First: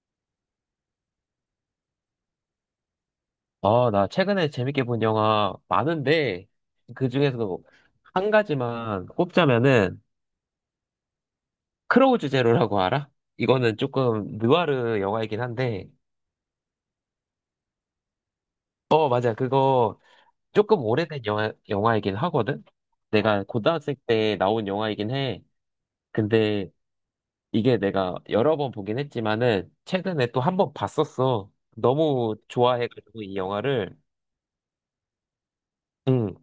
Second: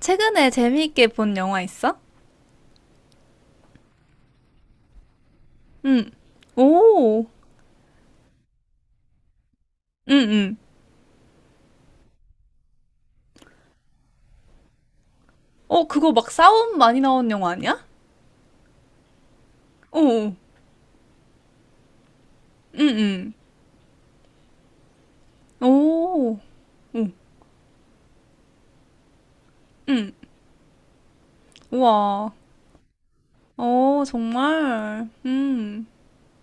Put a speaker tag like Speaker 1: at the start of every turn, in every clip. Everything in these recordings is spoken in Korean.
Speaker 1: 최근에 재미있게 본 영화 있어?
Speaker 2: 아, 나 최근에 재밌게 본 영화
Speaker 1: 응.
Speaker 2: 많은데, 그
Speaker 1: 오. 응,
Speaker 2: 중에서도 한 가지만 꼽자면은,
Speaker 1: 응.
Speaker 2: 크로우즈 제로라고 알아? 이거는 조금 느와르 영화이긴
Speaker 1: 어,
Speaker 2: 한데,
Speaker 1: 그거 막 싸움 많이 나온 영화 아니야?
Speaker 2: 어, 맞아. 그거
Speaker 1: 오.
Speaker 2: 조금 오래된 영화이긴 하거든?
Speaker 1: 응, 응.
Speaker 2: 내가 고등학생 때 나온 영화이긴 해.
Speaker 1: 오.
Speaker 2: 근데
Speaker 1: 오.
Speaker 2: 이게 내가 여러 번 보긴 했지만은,
Speaker 1: 응.
Speaker 2: 최근에 또 한 번 봤었어.
Speaker 1: 우와.
Speaker 2: 너무 좋아해가지고 이 영화를.
Speaker 1: 어, 정말. 음.
Speaker 2: 응.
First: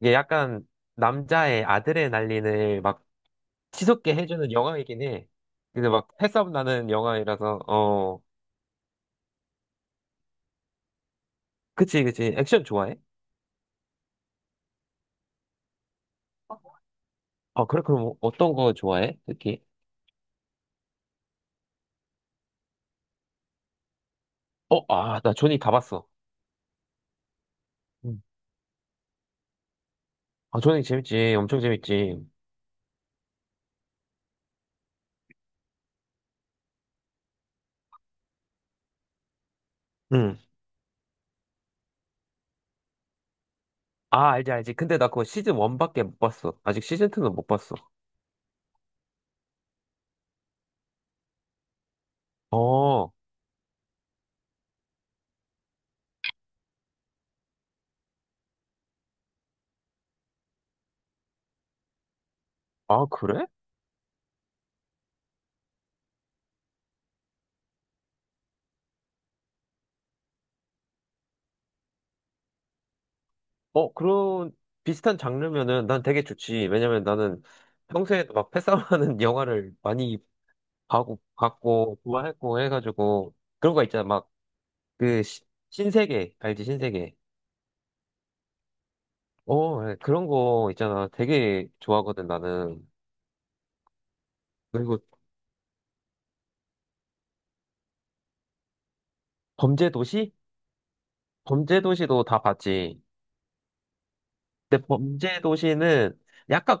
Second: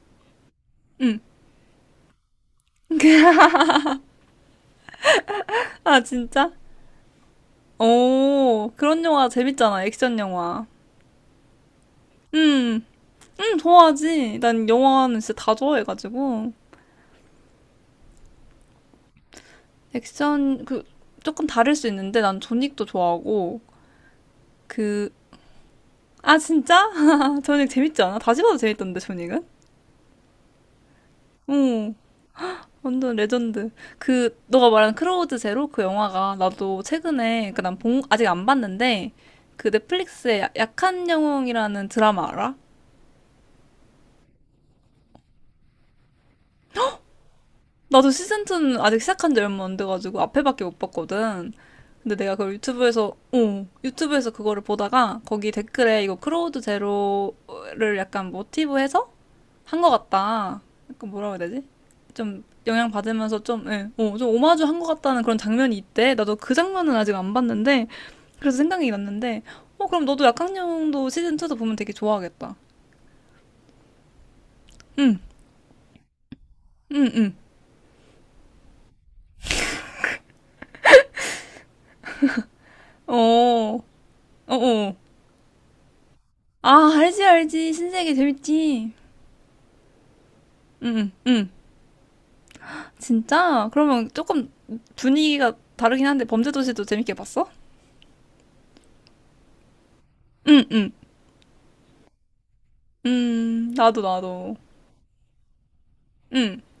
Speaker 2: 이게 약간
Speaker 1: 응.
Speaker 2: 남자의 아드레날린을 막 치솟게 해주는 영화이긴 해. 근데
Speaker 1: 아,
Speaker 2: 막
Speaker 1: 진짜?
Speaker 2: 해싸움 나는 영화이라서.
Speaker 1: 오. 그런 영화 재밌잖아. 액션 영화.
Speaker 2: 그치, 그치, 액션
Speaker 1: 응.
Speaker 2: 좋아해?
Speaker 1: 응, 좋아하지. 난 영화는 진짜 다 좋아해가지고.
Speaker 2: 아, 그래. 그럼 어떤 거 좋아해? 특히,
Speaker 1: 액션, 그, 조금 다를 수 있는데 난 조닉도 좋아하고, 그,
Speaker 2: 어아나 조니 다 봤어.
Speaker 1: 아, 진짜? 저닉 재밌지 않아?
Speaker 2: 응.
Speaker 1: 다시 봐도 재밌던데, 저닉은?
Speaker 2: 아, 조니 재밌지, 엄청
Speaker 1: 응,
Speaker 2: 재밌지.
Speaker 1: 완전 레전드. 그, 너가 말한 크로우드 제로 그 영화가 나도 최근에, 그 난 아직 안 봤는데, 그
Speaker 2: 응.
Speaker 1: 넷플릭스의 약한 영웅이라는 드라마 알아?
Speaker 2: 아, 알지, 알지. 근데 나 그거 시즌 1밖에 못 봤어. 아직 시즌 2는 못 봤어.
Speaker 1: 나도 시즌2는 아직 시작한 지 얼마 안 돼가지고 앞에밖에 못 봤거든. 근데 내가 그걸 유튜브에서,
Speaker 2: 어,
Speaker 1: 어, 유튜브에서 그거를 보다가 거기 댓글에 이거 크로우드 제로를 약간 모티브해서 한 것 같다. 약간 뭐라고 해야 되지? 영향
Speaker 2: 아,
Speaker 1: 받으면서
Speaker 2: 그래?
Speaker 1: 좀, 예, 좀 오마주 한 것 같다는 그런 장면이 있대. 나도 그 장면은 아직 안 봤는데, 그래서 생각이 났는데, 어, 그럼 너도 약학령도 시즌2도 보면 되게 좋아하겠다.
Speaker 2: 어, 그런
Speaker 1: 응,
Speaker 2: 비슷한 장르면은 난 되게 좋지. 왜냐면
Speaker 1: 응, 응.
Speaker 2: 나는 평소에도 막 패싸움하는 영화를 많이 봤고, 좋아했고
Speaker 1: 어,
Speaker 2: 해가지고, 그런
Speaker 1: 어,
Speaker 2: 거 있잖아.
Speaker 1: 어.
Speaker 2: 그 시- 신세계 알지,
Speaker 1: 아,
Speaker 2: 신세계.
Speaker 1: 알지, 알지. 신세계 재밌지.
Speaker 2: 어, 네. 그런 거
Speaker 1: 응,
Speaker 2: 있잖아,
Speaker 1: 응, 응.
Speaker 2: 되게 좋아하거든 나는.
Speaker 1: 진짜? 그러면 조금
Speaker 2: 그리고
Speaker 1: 분위기가 다르긴 한데, 범죄도시도 재밌게 봤어?
Speaker 2: 범죄도시.
Speaker 1: 응, 응.
Speaker 2: 범죄도시도 다 봤지.
Speaker 1: 나도, 나도.
Speaker 2: 근데 범죄도시는
Speaker 1: 응.
Speaker 2: 약간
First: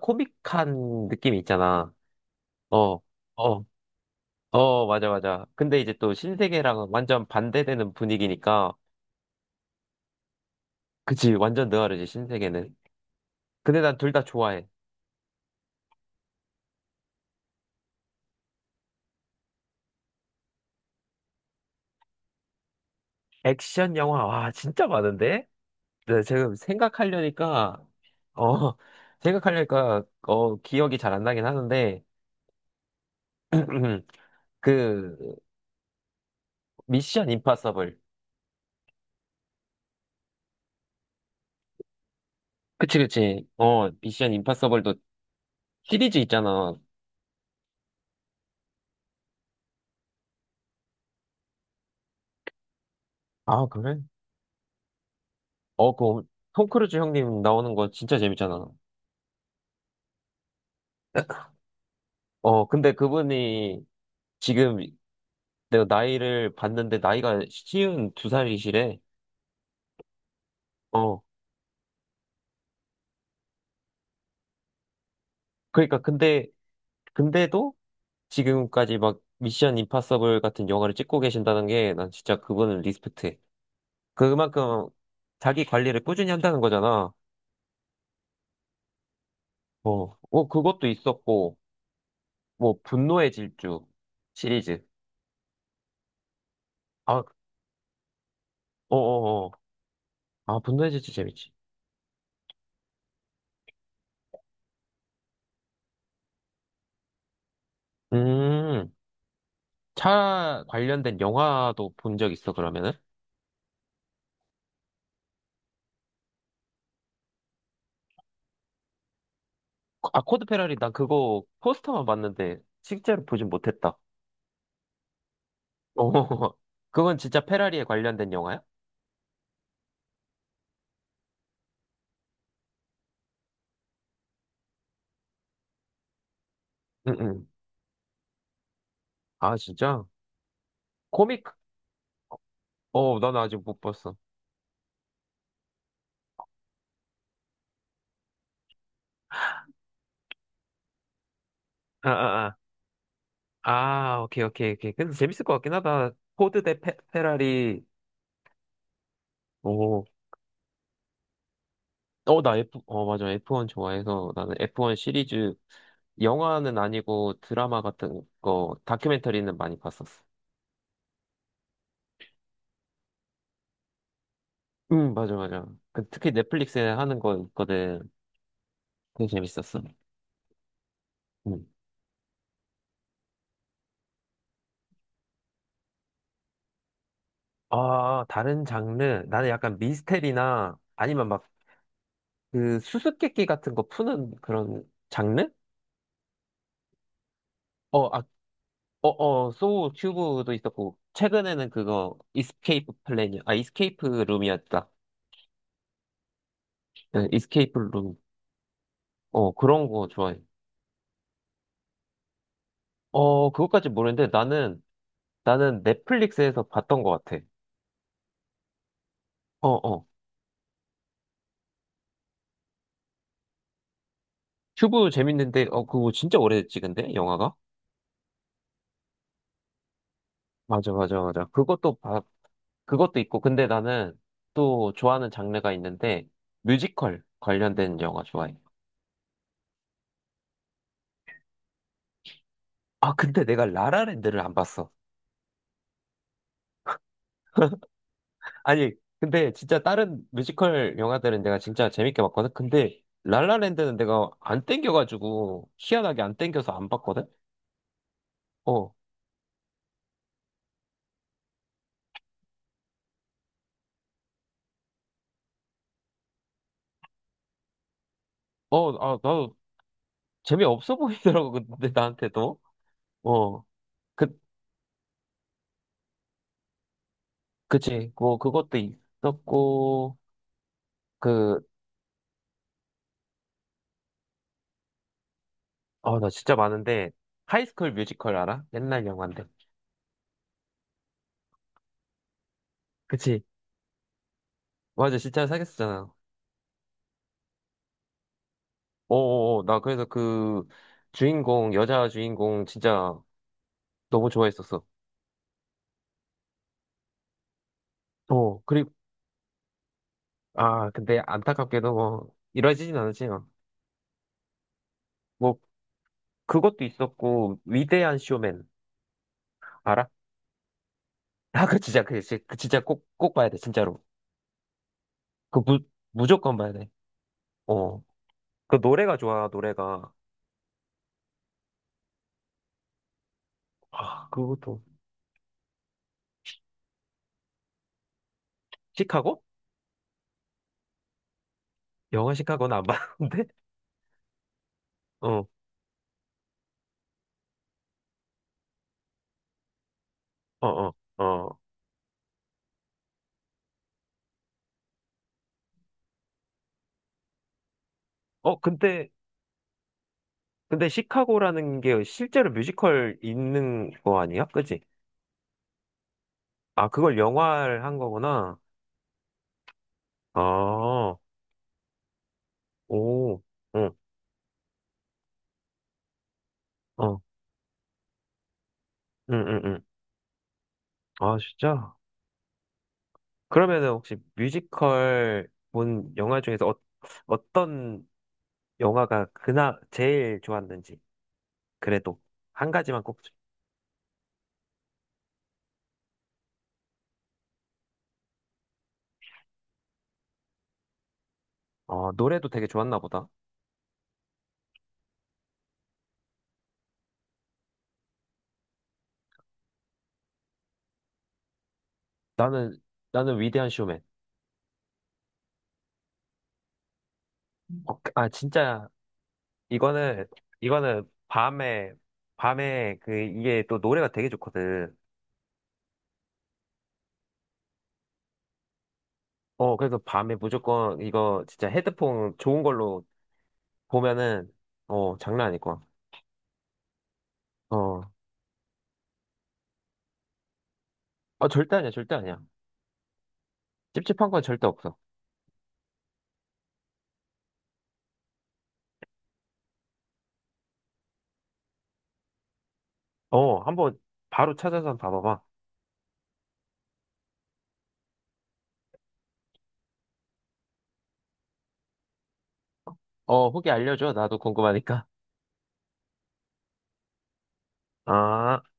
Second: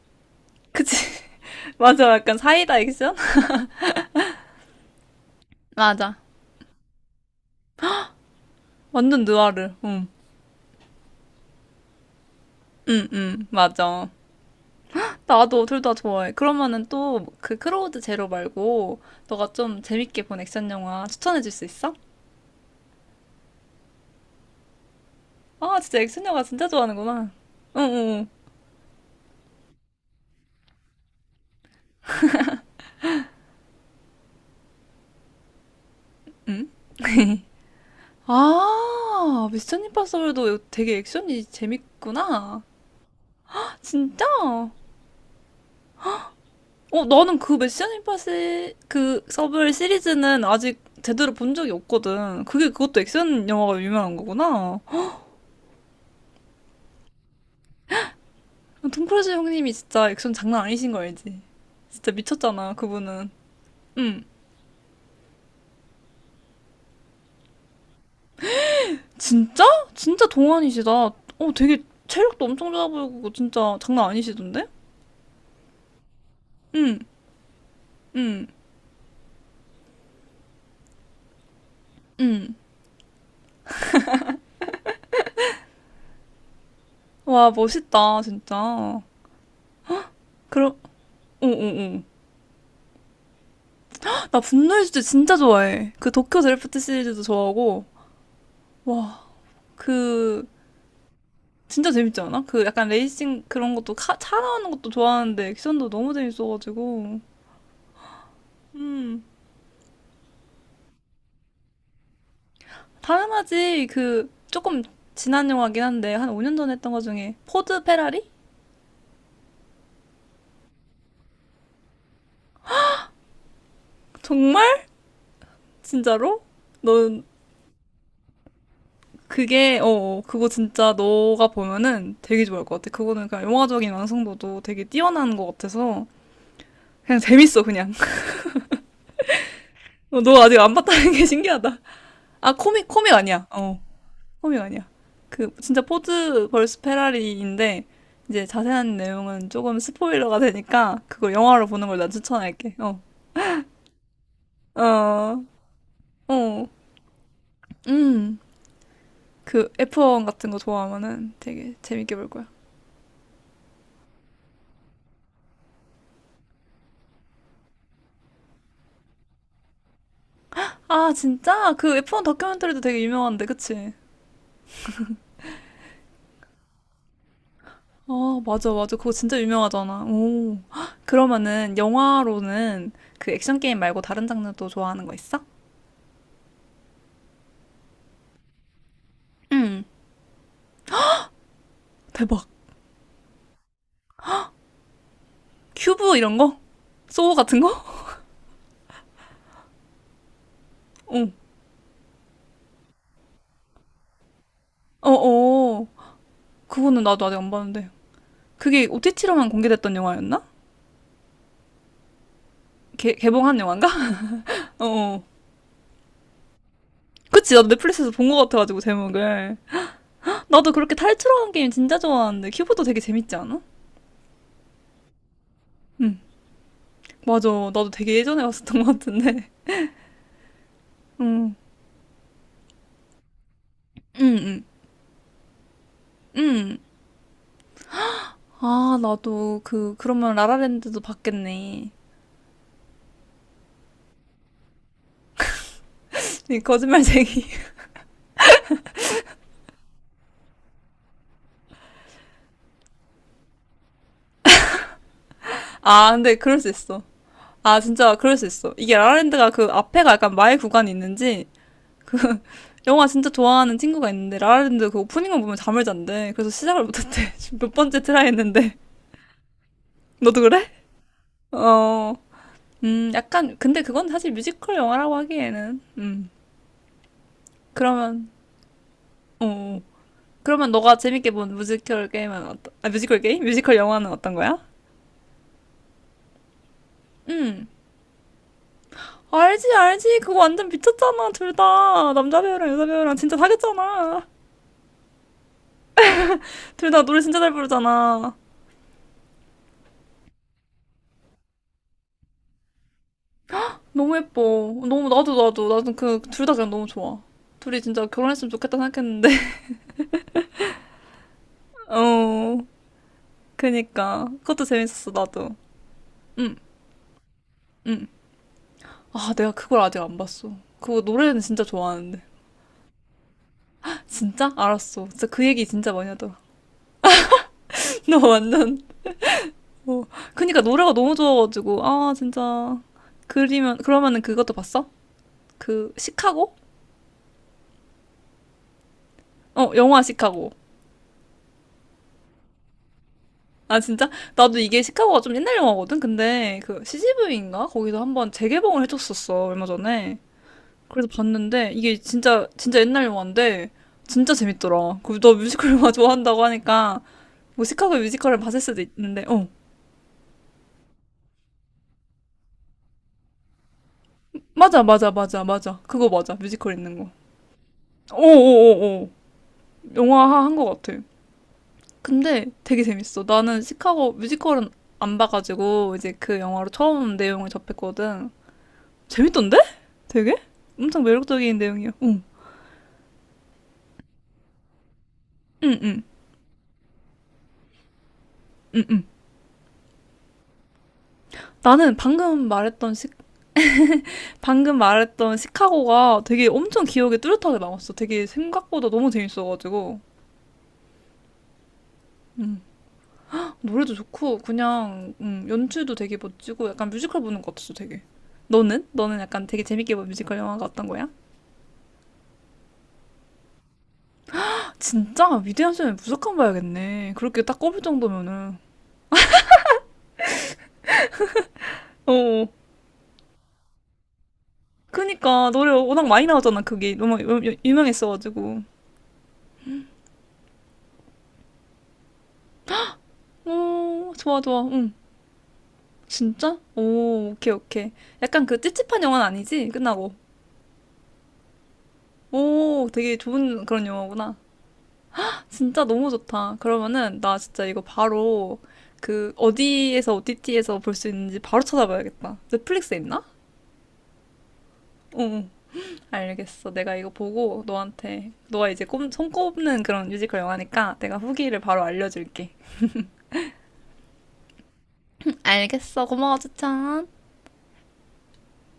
Speaker 1: 그치.
Speaker 2: 코믹한 느낌이 있잖아.
Speaker 1: 맞아. 약간 사이다
Speaker 2: 어,
Speaker 1: 액션?
Speaker 2: 어, 어, 맞아, 맞아. 근데 이제 또
Speaker 1: 맞아.
Speaker 2: 신세계랑은 완전 반대되는 분위기니까,
Speaker 1: 완전 느와르. 응.
Speaker 2: 그치, 완전 느와르지, 신세계는.
Speaker 1: 응응
Speaker 2: 근데 난
Speaker 1: 맞아.
Speaker 2: 둘 다 좋아해.
Speaker 1: 나도 둘 다 좋아해. 그러면은 또 그 크로우드 제로 말고 너가 좀 재밌게 본 액션 영화 추천해 줄 수 있어?
Speaker 2: 액션 영화, 와, 진짜 많은데?
Speaker 1: 아 진짜
Speaker 2: 네,
Speaker 1: 액션 영화
Speaker 2: 지금
Speaker 1: 진짜 좋아하는구나.
Speaker 2: 생각하려니까,
Speaker 1: 응응 응.
Speaker 2: 어, 생각하려니까, 기억이 잘 안 나긴 하는데, 그,
Speaker 1: 응. 응?
Speaker 2: 미션 임파서블.
Speaker 1: 아 미션 임파서블도 되게 액션이 재밌구나.
Speaker 2: 그치, 그치. 어,
Speaker 1: 진짜?
Speaker 2: 미션 임파서블도 시리즈 있잖아.
Speaker 1: 어 나는 그 미션 임파시 그 서블 시리즈는 아직 제대로 본 적이 없거든. 그게 그것도 액션
Speaker 2: 아,
Speaker 1: 영화가
Speaker 2: 그래?
Speaker 1: 유명한 거구나.
Speaker 2: 어, 그, 톰 크루즈 형님 나오는 거 진짜 재밌잖아.
Speaker 1: 톰 크루즈 형님이 진짜 액션 장난 아니신 거 알지? 진짜
Speaker 2: 어,
Speaker 1: 미쳤잖아,
Speaker 2: 근데
Speaker 1: 그분은.
Speaker 2: 그분이
Speaker 1: 응.
Speaker 2: 지금 내가 나이를 봤는데 나이가 쉬운 두 살이시래.
Speaker 1: 진짜? 진짜 동안이시다. 어,
Speaker 2: 어,
Speaker 1: 되게 체력도 엄청 좋아 보이고, 진짜 장난 아니시던데?
Speaker 2: 그러니까
Speaker 1: 응,
Speaker 2: 근데도
Speaker 1: 응,
Speaker 2: 지금까지 막 미션 임파서블 같은 영화를 찍고 계신다는 게 난 진짜
Speaker 1: 응.
Speaker 2: 그분을 리스펙트해. 그만큼 자기 관리를 꾸준히 한다는 거잖아.
Speaker 1: 와, 멋있다, 진짜.
Speaker 2: 어, 어,
Speaker 1: 그럼,
Speaker 2: 그것도
Speaker 1: 어, 어,
Speaker 2: 있었고,
Speaker 1: 어.
Speaker 2: 뭐, 분노의 질주
Speaker 1: 나 분노의
Speaker 2: 시리즈.
Speaker 1: 주제 진짜 좋아해. 그 도쿄 드래프트 시리즈도
Speaker 2: 아,
Speaker 1: 좋아하고, 와,
Speaker 2: 어어어.
Speaker 1: 그,
Speaker 2: 아, 분노의 질주 재밌지.
Speaker 1: 진짜 재밌지 않아? 그 약간 레이싱 그런 것도 차 나오는 것도 좋아하는데 액션도 너무 재밌어가지고.
Speaker 2: 음,
Speaker 1: 음.
Speaker 2: 차 관련된 영화도 본 적 있어, 그러면은?
Speaker 1: 당연하지. 그 조금 지난 영화긴 한데 한 5년 전에 했던 거 중에 포드 페라리?
Speaker 2: 아, 코드 페라리 난 그거 포스터만 봤는데 실제로 보진 못했다.
Speaker 1: 정말?
Speaker 2: 어,
Speaker 1: 진짜로?
Speaker 2: 그건
Speaker 1: 넌
Speaker 2: 진짜 페라리에 관련된 영화야?
Speaker 1: 그게 어 어, 그거 진짜 너가 보면은 되게 좋아할 것 같아. 그거는 그냥 영화적인 완성도도 되게 뛰어난 것 같아서
Speaker 2: 응,
Speaker 1: 그냥
Speaker 2: 응.
Speaker 1: 재밌어 그냥.
Speaker 2: 아, 진짜?
Speaker 1: 어, 너 아직 안 봤다는 게
Speaker 2: 코믹?
Speaker 1: 신기하다. 아 코믹 코믹
Speaker 2: 어, 나는
Speaker 1: 아니야.
Speaker 2: 아직
Speaker 1: 어
Speaker 2: 못 봤어.
Speaker 1: 코믹 아니야. 그 진짜 포드 벌스 페라리인데 이제 자세한 내용은 조금 스포일러가 되니까 그걸 영화로 보는 걸 난
Speaker 2: 아, 아, 아.
Speaker 1: 추천할게. 어.
Speaker 2: 아, 오케이, 오케이, 오케이. 근데
Speaker 1: 어,
Speaker 2: 재밌을 것 같긴 하다. 포드
Speaker 1: 어,
Speaker 2: 대 페라리.
Speaker 1: 음, 그
Speaker 2: 오,
Speaker 1: F1 같은 거 좋아하면은 되게 재밌게 볼
Speaker 2: 어,
Speaker 1: 거야.
Speaker 2: 맞아. F1 좋아해서 나는 F1 시리즈, 영화는 아니고 드라마 같은 거, 다큐멘터리는 많이 봤었어.
Speaker 1: 아, 진짜? 그 F1 다큐멘터리도 되게 유명한데, 그치?
Speaker 2: 응, 맞아, 맞아. 그, 특히 넷플릭스에 하는 거 있거든.
Speaker 1: 아, 맞아, 맞아. 그거
Speaker 2: 되게
Speaker 1: 진짜
Speaker 2: 재밌었어.
Speaker 1: 유명하잖아. 오. 헉,
Speaker 2: 음.
Speaker 1: 그러면은 영화로는 그 액션 게임 말고 다른 장르도 좋아하는 거 있어?
Speaker 2: 아, 다른 장르. 나는 약간
Speaker 1: 응.
Speaker 2: 미스테리나 아니면 막
Speaker 1: 대박.
Speaker 2: 그 수수께끼 같은 거 푸는 그런 장르?
Speaker 1: 큐브 이런 거? 소우 같은 거?
Speaker 2: 어, 어, 소우 큐브도 있었고,
Speaker 1: 어,
Speaker 2: 최근에는 그거, 이스케이프 플랜이, 아, 이스케이프 룸이었다.
Speaker 1: 어, 어. 그거는 나도
Speaker 2: 네,
Speaker 1: 아직 안
Speaker 2: 이스케이프
Speaker 1: 봤는데.
Speaker 2: 룸.
Speaker 1: 그게 OTT로만
Speaker 2: 어, 그런
Speaker 1: 공개됐던
Speaker 2: 거 좋아해.
Speaker 1: 영화였나?
Speaker 2: 어,
Speaker 1: 개봉한 영화인가?
Speaker 2: 그것까지 모르는데, 나는,
Speaker 1: 어. 어.
Speaker 2: 나는 넷플릭스에서 봤던 것 같아.
Speaker 1: 그치, 나도 넷플릭스에서 본 거 같아가지고, 제목을.
Speaker 2: 어, 어.
Speaker 1: 나도 그렇게 탈출하는 게임 진짜 좋아하는데 큐브도 되게 재밌지 않아?
Speaker 2: 큐브 재밌는데, 그거
Speaker 1: 응,
Speaker 2: 진짜 오래됐지, 근데,
Speaker 1: 맞아.
Speaker 2: 영화가?
Speaker 1: 나도 되게 예전에 봤었던 것 같은데.
Speaker 2: 맞아, 맞아, 맞아.
Speaker 1: 응,
Speaker 2: 그것도 있고, 근데 나는
Speaker 1: 응, 응,
Speaker 2: 또 좋아하는 장르가 있는데,
Speaker 1: 응.
Speaker 2: 뮤지컬 관련된 영화 좋아해.
Speaker 1: 아, 나도 그 그러면 라라랜드도 봤겠네.
Speaker 2: 아, 근데 내가 라라랜드를 안 봤어.
Speaker 1: 이 거짓말쟁이.
Speaker 2: 아니, 근데 진짜 다른 뮤지컬 영화들은 내가 진짜 재밌게 봤거든? 근데 랄라랜드는 내가 안 땡겨가지고,
Speaker 1: 아,
Speaker 2: 희한하게
Speaker 1: 근데
Speaker 2: 안
Speaker 1: 그럴 수
Speaker 2: 땡겨서 안
Speaker 1: 있어.
Speaker 2: 봤거든?
Speaker 1: 아, 진짜 그럴 수 있어.
Speaker 2: 어,
Speaker 1: 이게 라라랜드가 그 앞에가 약간 마의 구간이 있는지 그 영화 진짜 좋아하는 친구가 있는데 라라랜드 그 오프닝만 보면 잠을 잔대. 그래서 시작을 못했대. 지금 몇 번째 트라이 했는데.
Speaker 2: 나도
Speaker 1: 너도 그래?
Speaker 2: 재미없어 보이더라고, 근데
Speaker 1: 어.
Speaker 2: 나한테도.
Speaker 1: 약간,
Speaker 2: 어,
Speaker 1: 근데 그건 사실
Speaker 2: 그,
Speaker 1: 뮤지컬 영화라고 하기에는,
Speaker 2: 그치.
Speaker 1: 그러면,
Speaker 2: 뭐, 그것도
Speaker 1: 어, 어.
Speaker 2: 있었고,
Speaker 1: 그러면 너가 재밌게 본
Speaker 2: 그,
Speaker 1: 뮤지컬 게임은 어떤, 아, 뮤지컬 게임? 뮤지컬 영화는 어떤 거야?
Speaker 2: 나 진짜 많은데,
Speaker 1: 음,
Speaker 2: 하이스쿨 뮤지컬 알아? 옛날 영화인데.
Speaker 1: 알지, 알지. 그거 완전 미쳤잖아, 둘 다. 남자 배우랑 여자 배우랑 진짜
Speaker 2: 그치.
Speaker 1: 사귀었잖아.
Speaker 2: 맞아, 진짜 사귀었잖아.
Speaker 1: 둘 다 노래 진짜 잘 부르잖아.
Speaker 2: 나 그래서 그 주인공, 여자 주인공 진짜
Speaker 1: 너무
Speaker 2: 너무
Speaker 1: 예뻐.
Speaker 2: 좋아했었어.
Speaker 1: 너무, 나도, 나도, 나도 그, 둘 다 그냥 너무 좋아. 둘이 진짜 결혼했으면
Speaker 2: 어,
Speaker 1: 좋겠다 생각했는데,
Speaker 2: 아, 근데 안타깝게도 뭐,
Speaker 1: 어,
Speaker 2: 이뤄지진 않았지만,
Speaker 1: 그니까. 그것도 재밌었어,
Speaker 2: 뭐,
Speaker 1: 나도.
Speaker 2: 뭐
Speaker 1: 응
Speaker 2: 그것도 있었고,
Speaker 1: 응
Speaker 2: 위대한 쇼맨,
Speaker 1: 아, 내가 그걸 아직
Speaker 2: 알아?
Speaker 1: 안 봤어. 그거 노래는 진짜
Speaker 2: 아, 그 진짜,
Speaker 1: 좋아하는데.
Speaker 2: 그, 진짜 그 진짜 꼭, 꼭 봐야 돼, 진짜로.
Speaker 1: 진짜? 알았어. 진짜 그
Speaker 2: 그
Speaker 1: 얘기
Speaker 2: 무,
Speaker 1: 진짜 많이 하더라.
Speaker 2: 무조건 봐야 돼. 어.
Speaker 1: 나
Speaker 2: 그
Speaker 1: 완전,
Speaker 2: 노래가 좋아,
Speaker 1: 어.
Speaker 2: 노래가.
Speaker 1: 그니까 노래가 너무 좋아가지고, 아, 진짜. 그러면은
Speaker 2: 아,
Speaker 1: 그것도
Speaker 2: 그것도.
Speaker 1: 봤어? 그, 시카고?
Speaker 2: 시카고?
Speaker 1: 어, 영화 시카고.
Speaker 2: 영화 시카고는 안 봤는데?
Speaker 1: 아, 진짜? 나도 이게 시카고가 좀
Speaker 2: 어,
Speaker 1: 옛날 영화거든? 근데 그 CGV인가? 거기서 한번 재개봉을 해줬었어, 얼마 전에.
Speaker 2: 어, 어,
Speaker 1: 그래서
Speaker 2: 어.
Speaker 1: 봤는데, 이게 진짜, 진짜 옛날 영화인데, 진짜 재밌더라. 그리고 너 뮤지컬 영화 좋아한다고 하니까, 뭐 시카고 뮤지컬을 봤을
Speaker 2: 어,
Speaker 1: 수도
Speaker 2: 근데,
Speaker 1: 있는데, 어.
Speaker 2: 근데 시카고라는 게 실제로 뮤지컬 있는 거 아니야? 그지?
Speaker 1: 맞아, 맞아, 맞아, 맞아. 그거 맞아. 뮤지컬
Speaker 2: 아,
Speaker 1: 있는 거.
Speaker 2: 그걸 영화를 한 거구나.
Speaker 1: 오오오오. 영화 한 거 같아.
Speaker 2: 아,
Speaker 1: 근데 되게 재밌어.
Speaker 2: 오,
Speaker 1: 나는
Speaker 2: 어,
Speaker 1: 시카고 뮤지컬은 안 봐가지고 이제 그 영화로 처음
Speaker 2: 어,
Speaker 1: 내용을 접했거든.
Speaker 2: 응,
Speaker 1: 재밌던데?
Speaker 2: 응, 응.
Speaker 1: 되게? 엄청
Speaker 2: 아,
Speaker 1: 매력적인 내용이야.
Speaker 2: 진짜?
Speaker 1: 응,
Speaker 2: 그러면은 혹시 뮤지컬
Speaker 1: 응, 응,
Speaker 2: 본 영화 중에서 어떤
Speaker 1: 응, 응.
Speaker 2: 영화가 그나 제일 좋았는지
Speaker 1: 나는
Speaker 2: 그래도
Speaker 1: 방금
Speaker 2: 한
Speaker 1: 말했던
Speaker 2: 가지만 꼭.
Speaker 1: 방금 말했던 시카고가 되게 엄청 기억에 뚜렷하게 남았어. 되게 생각보다 너무 재밌어가지고.
Speaker 2: 어, 노래도 되게 좋았나 보다.
Speaker 1: 노래도 좋고 그냥 연출도 되게 멋지고 약간 뮤지컬 보는 것 같았어 되게. 너는? 너는 약간 되게 재밌게 본 뮤지컬 영화가 어떤 거야?
Speaker 2: 나는 나는 위대한 쇼맨.
Speaker 1: 진짜 위대한 쇼녀는 무조건 봐야겠네. 그렇게 딱 꼽을
Speaker 2: 어, 그,
Speaker 1: 정도면은.
Speaker 2: 진짜 이거는 이거는 밤에
Speaker 1: 어. 어.
Speaker 2: 밤에 그 이게 또 노래가 되게 좋거든.
Speaker 1: 그니까 노래 워낙 많이 나오잖아 그게 너무 유명했어가지고.
Speaker 2: 어, 그래서 밤에 무조건 이거 진짜 헤드폰 좋은 걸로
Speaker 1: 오 좋아
Speaker 2: 보면은
Speaker 1: 좋아. 응.
Speaker 2: 장난 아닐 거야.
Speaker 1: 진짜? 오 오케이 오케이.
Speaker 2: 어,
Speaker 1: 약간 그 찝찝한 영화는 아니지? 끝나고.
Speaker 2: 아, 절대 아니야, 절대 아니야.
Speaker 1: 오 되게 좋은 그런
Speaker 2: 찝찝한
Speaker 1: 영화구나.
Speaker 2: 건 절대 없어.
Speaker 1: 진짜 너무 좋다. 그러면은 나 진짜 이거 바로 그 어디에서 OTT에서 볼 수 있는지 바로 찾아봐야겠다. 넷플릭스에 있나?
Speaker 2: 어, 한번 바로 찾아서 한번
Speaker 1: 응.
Speaker 2: 봐봐봐.
Speaker 1: 응. 알겠어. 내가 이거 보고 너한테 너가 이제 손꼽는 그런 뮤지컬 영화니까 내가 후기를 바로 알려줄게.
Speaker 2: 어, 후기 알려줘. 나도 궁금하니까.
Speaker 1: 응, 알겠어. 고마워, 추천.
Speaker 2: 아.